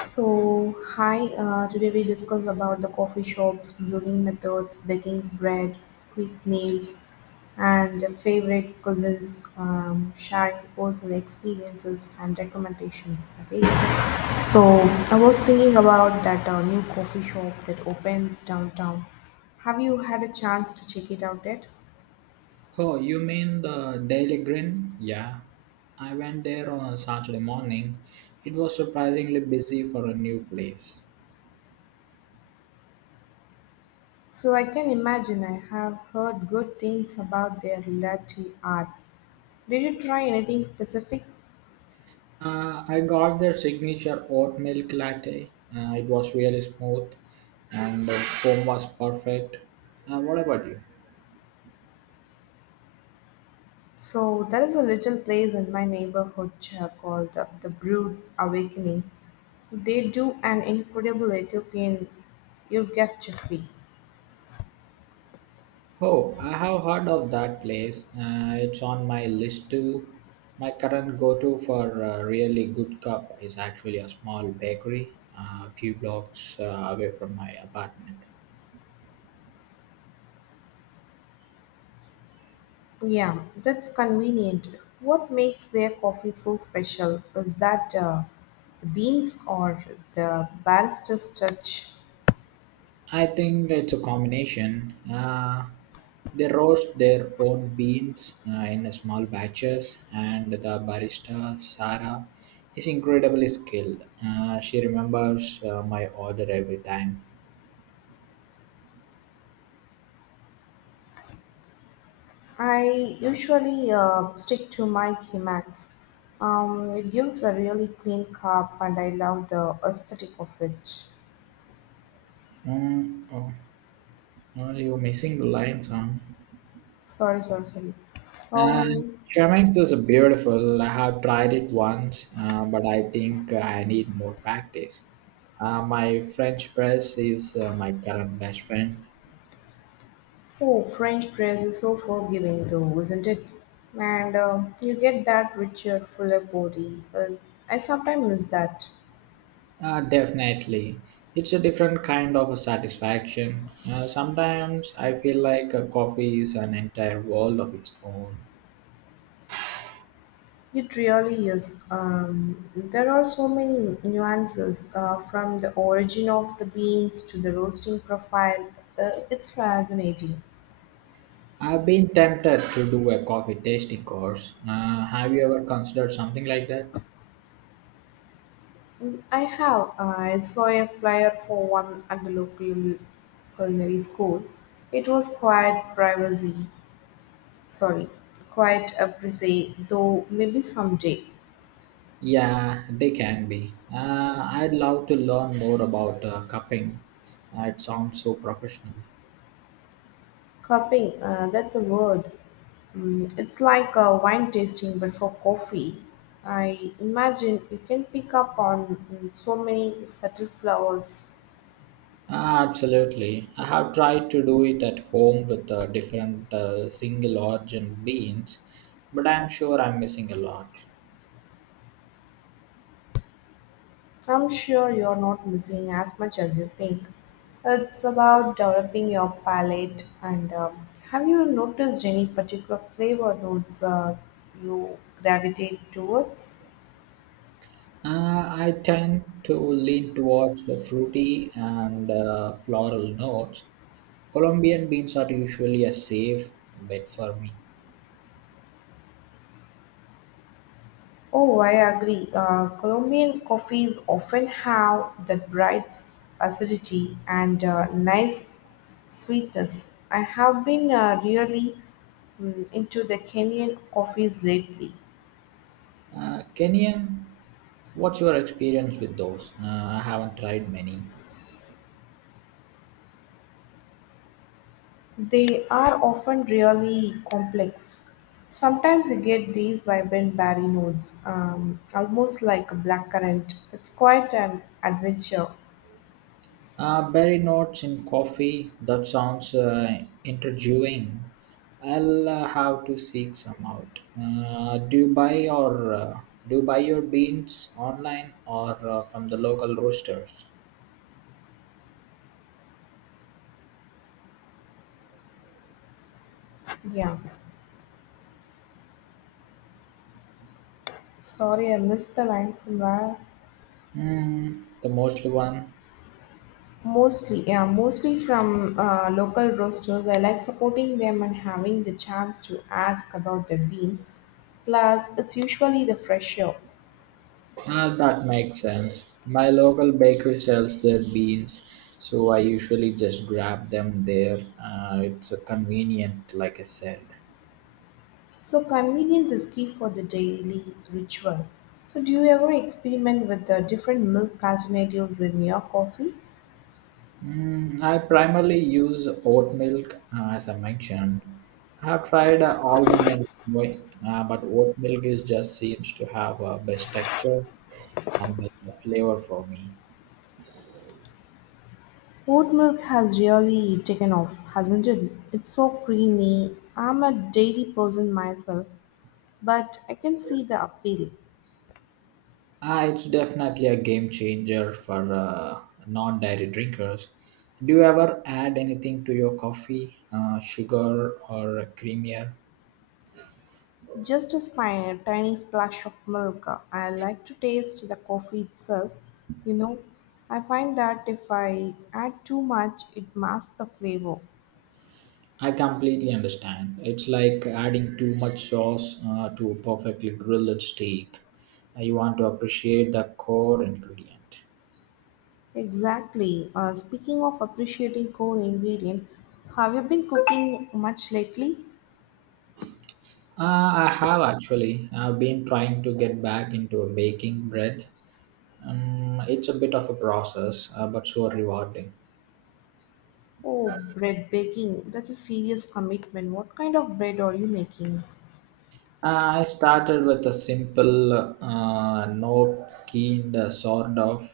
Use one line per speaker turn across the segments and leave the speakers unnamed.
So, hi, today we discuss about the coffee shops, brewing methods, baking bread, quick meals, and the favorite cousins, sharing personal experiences and recommendations. Okay, so I was thinking about that new coffee shop that opened downtown. Have you had a chance to check it out yet?
Oh, you mean the Daily Grin? Yeah. I went there on Saturday morning. It was surprisingly busy for a new place.
So I can imagine I have heard good things about their latte art. Did you try anything specific?
I got their signature oat milk latte. It was really smooth and the foam was perfect. What about you?
So there is a little place in my neighborhood called the Brood Awakening. They do an incredible Ethiopian urgachefli.
Oh, I have heard of that place. It's on my list too. My current go to for a really good cup is actually a small bakery a few blocks away from my apartment.
Yeah, that's convenient. What makes their coffee so special is that the beans or the barrister's touch.
I think it's a combination. They roast their own beans in small batches, and the barista Sarah is incredibly skilled. She remembers my order every time.
I usually stick to my Himax. It gives a really clean cup, and I love the aesthetic of it.
Mm, oh, oh, you're missing the lime song.
Sorry, sorry, sorry.
And
Um,
Chemex is beautiful. I have tried it once, but I think I need more practice. My French press is my current best friend.
oh, French press is so forgiving, though, isn't it? And you get that richer, fuller body. I sometimes miss that.
Definitely. It's a different kind of a satisfaction. Sometimes I feel like a coffee is an entire world of its own.
It really is. There are so many nuances from the origin of the beans to the roasting profile. It's fascinating.
I've been tempted to do a coffee tasting course. Have you ever considered something like that?
Mm, I have. I saw a flyer for one at the local culinary school. It was quite privacy, sorry, quite appreciate, though maybe someday.
Yeah, they can be. I'd love to learn more about cupping. It sounds so professional.
Cupping, that's a word. Mm, it's like a wine tasting but for coffee. I imagine you can pick up on so many subtle flowers.
Absolutely. I have tried to do it at home with different single origin beans, but I'm sure I'm missing a lot.
I'm sure you're not missing as much as you think. It's about developing your palate. And have you noticed any particular flavor notes you gravitate towards?
Uh, I tend to lean towards the fruity and floral notes. Colombian beans are usually a safe bet for me.
Oh, I agree. Colombian coffees often have that bright acidity and nice sweetness. I have been really, into the Kenyan coffees lately.
Kenyan, what's your experience with those? I haven't tried many.
They are often really complex. Sometimes you get these vibrant berry notes, almost like a blackcurrant. It's quite an adventure.
Berry notes in coffee, that sounds intriguing. I'll have to seek some out. Do you buy or do you buy your beans online or from the local roasters?
Yeah. Sorry, I missed the line from where.
Mm, the mostly one.
Mostly, yeah, mostly from local roasters. I like supporting them and having the chance to ask about the beans. Plus, it's usually the fresher,
Ah, that makes sense. My local bakery sells their beans, so I usually just grab them there. It's convenient, like I said.
so convenient is key for the daily ritual. So, do you ever experiment with the different milk alternatives in your coffee?
Mm, I primarily use oat milk, as I mentioned. I have tried almond and soy, but oat milk is just seems to have best texture and flavor for me.
Oat milk has really taken off, hasn't it? It's so creamy. I'm a dairy person myself, but I can see the appeal.
It's definitely a game changer for non-dairy drinkers. Do you ever add anything to your coffee, sugar or creamier?
Just a spine, a tiny splash of milk. I like to taste the coffee itself. You know, I find that if I add too much, it masks the flavor.
I completely understand. It's like adding too much sauce to a perfectly grilled steak. You want to appreciate the core ingredient.
Exactly. Speaking of appreciating core ingredient, have you been cooking much lately?
I have actually. I've been trying to get back into a baking bread. It's a bit of a process, but so rewarding.
Oh, bread baking. That's a serious commitment. What kind of bread are you making?
I started with a simple, no keen sort of.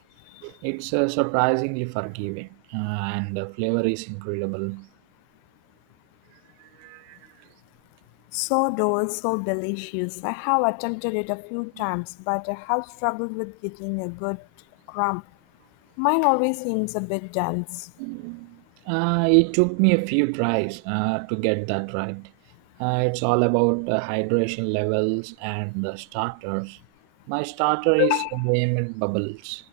It's surprisingly forgiving, and the flavor is incredible.
Sourdough is so delicious. I have attempted it a few times, but I have struggled with getting a good crumb. Mine always seems a bit dense.
It took me a few tries to get that right. It's all about hydration levels and the starters. My starter is named Bubbles.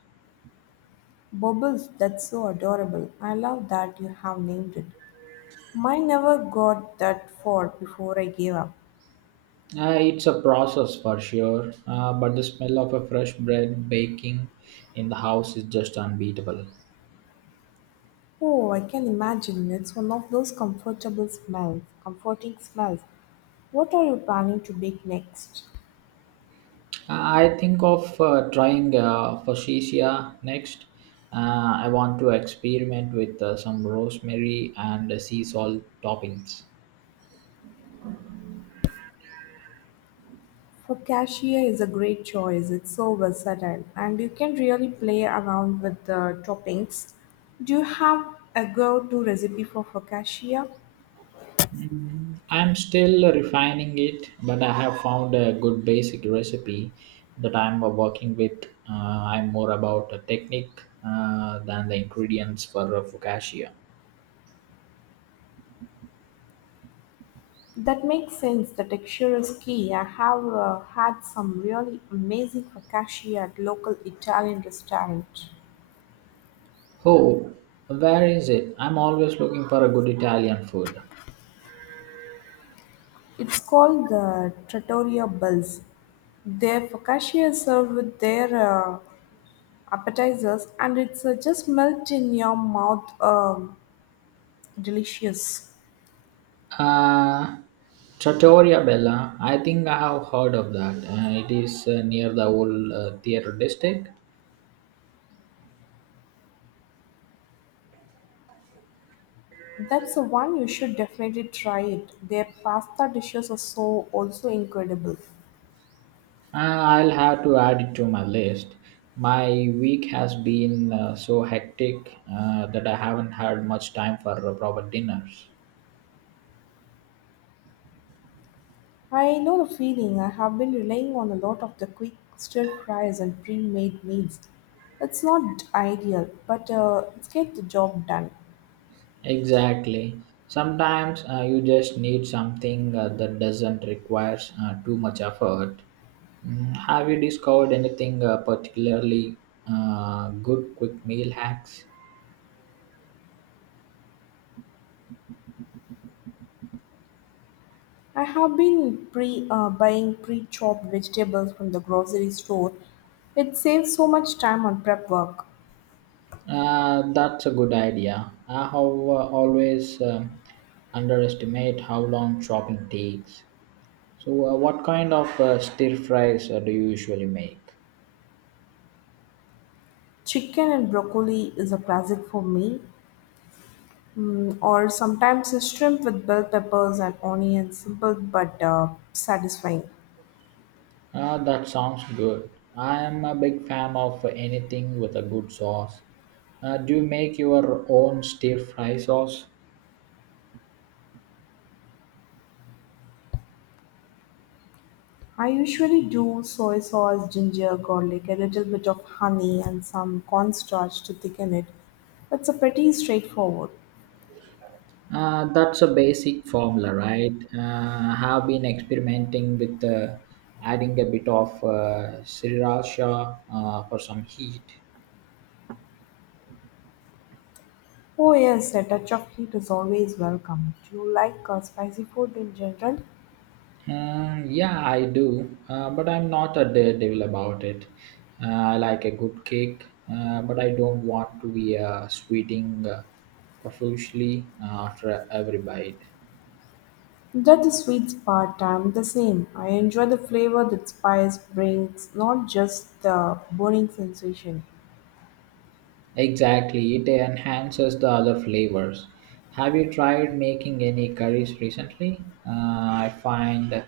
Bubbles, that's so adorable. I love that you have named it. Mine never got that far before I gave up.
It's a process for sure, but the smell of a fresh bread baking in the house is just unbeatable.
Oh, I can imagine. It's one of those comfortable smells, comforting smells. What are you planning to bake next?
I think of trying Fuchsia next. I want to experiment with some rosemary and sea salt toppings.
Focaccia is a great choice. It's so versatile, and you can really play around with the toppings. Do you have a go-to recipe for focaccia?
Mm, I'm still refining it, but I have found a good basic recipe that I'm working with. I'm more about the technique than the ingredients for focaccia.
That makes sense. The texture is key. I have had some really amazing focaccia at local Italian restaurant.
Oh, where is it? I'm always looking for a good Italian food.
It's called the Trattoria Bells. Their focaccia is served with their appetizers, and it's just melt in your mouth. Delicious.
Uh, Trattoria Bella. I think I have heard of that. It is near the old theater district.
That's the one, you should definitely try it. Their pasta dishes are so also incredible.
I'll have to add it to my list. My week has been so hectic that I haven't had much time for proper dinners.
I know the feeling. I have been relying on a lot of the quick stir fries and pre-made meals. It's not ideal, but it's get the job done.
Exactly. Sometimes you just need something that doesn't require too much effort. Mm, have you discovered anything particularly good quick meal hacks?
I have been pre buying pre-chopped vegetables from the grocery store. It saves so much time on prep work.
That's a good idea. I have always underestimate how long shopping takes. So, what kind of stir fries do you usually make?
Chicken and broccoli is a classic for me. Mm, or sometimes a shrimp with bell peppers and onions, simple but satisfying.
Ah, that sounds good. I am a big fan of anything with a good sauce. Do you make your own stir fry sauce?
I usually do soy sauce, ginger, garlic, a little bit of honey, and some cornstarch to thicken it. It's a pretty straightforward.
That's a basic formula, right? I have been experimenting with adding a bit of sriracha for some heat.
Oh, yes, a touch of heat is always welcome. Do you like spicy food in general?
Yeah, I do, but I'm not a daredevil about it. I like a good cake, but I don't want to be sweating profusely after every bite.
That's the sweet part. I'm the same. I enjoy the flavor that spice brings, not just the burning sensation.
Exactly, it enhances the other flavors. Have you tried making any curries recently? I find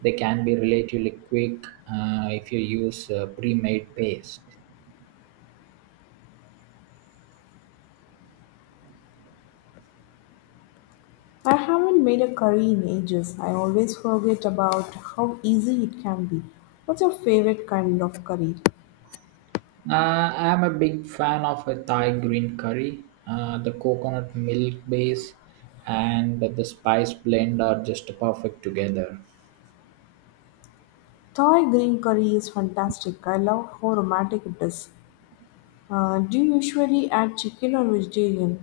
they can be relatively quick if you use pre-made paste.
I haven't made a curry in ages. I always forget about how easy it can be. What's your favorite kind of curry?
I'm a big fan of a Thai green curry. The coconut milk base and the spice blend are just perfect together.
Thai green curry is fantastic. I love how aromatic it is. Do you usually add chicken or vegetarian?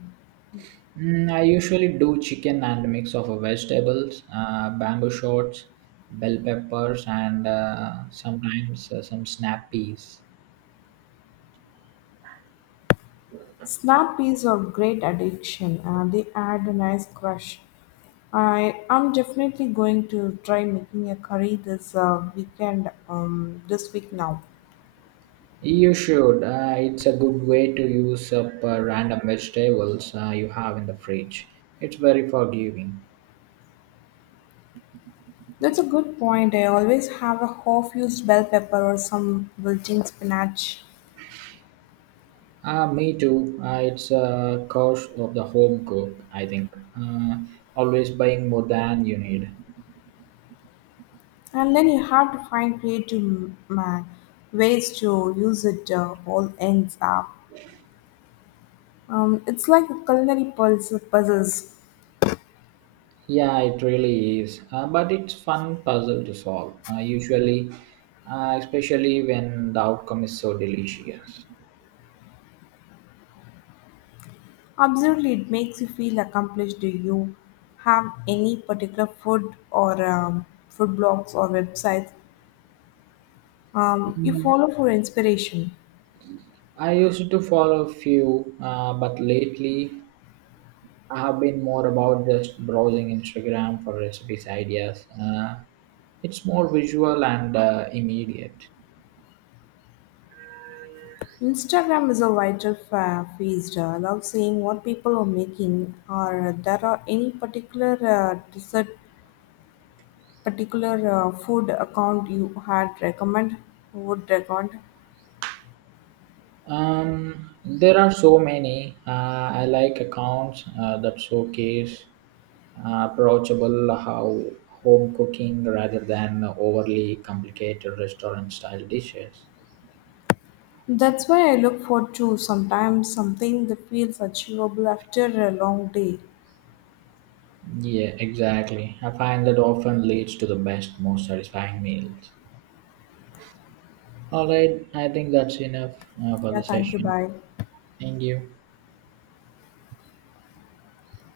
Mm, I usually do chicken and a mix of vegetables, bamboo shoots, bell peppers, and sometimes some snap peas.
Snap peas are great addiction. They add a nice crush. I am definitely going to try making a curry this weekend. This week now.
You should. It's a good way to use up random vegetables you have in the fridge. It's very forgiving.
That's a good point. I always have a half used bell pepper or some wilting spinach.
Me too. It's a cost of the home cook, I think. Uh, Always buying more than you need.
And then you have to find creative ways to use it all ends up. It's like a culinary puzzle, puzzles.
Yeah, it really is. But it's fun puzzle to solve. Usually, especially when the outcome is so delicious.
Absolutely, it makes you feel accomplished. Do you have any particular food or food blogs or websites you follow for inspiration?
I used to follow a few, but lately I have been more about just browsing Instagram for recipes ideas. It's more visual and immediate.
Instagram is a feast. I love seeing what people are making, or there are any particular food account you had recommend would recommend.
There are so many. I like accounts that showcase approachable how home cooking rather than overly complicated restaurant style dishes.
That's why I look forward to sometimes something that feels achievable after a long day.
Yeah, exactly. I find that often leads to the best, most satisfying meals. All right, I think that's enough for
Yeah,
the
thank you.
session.
Bye.
Thank you.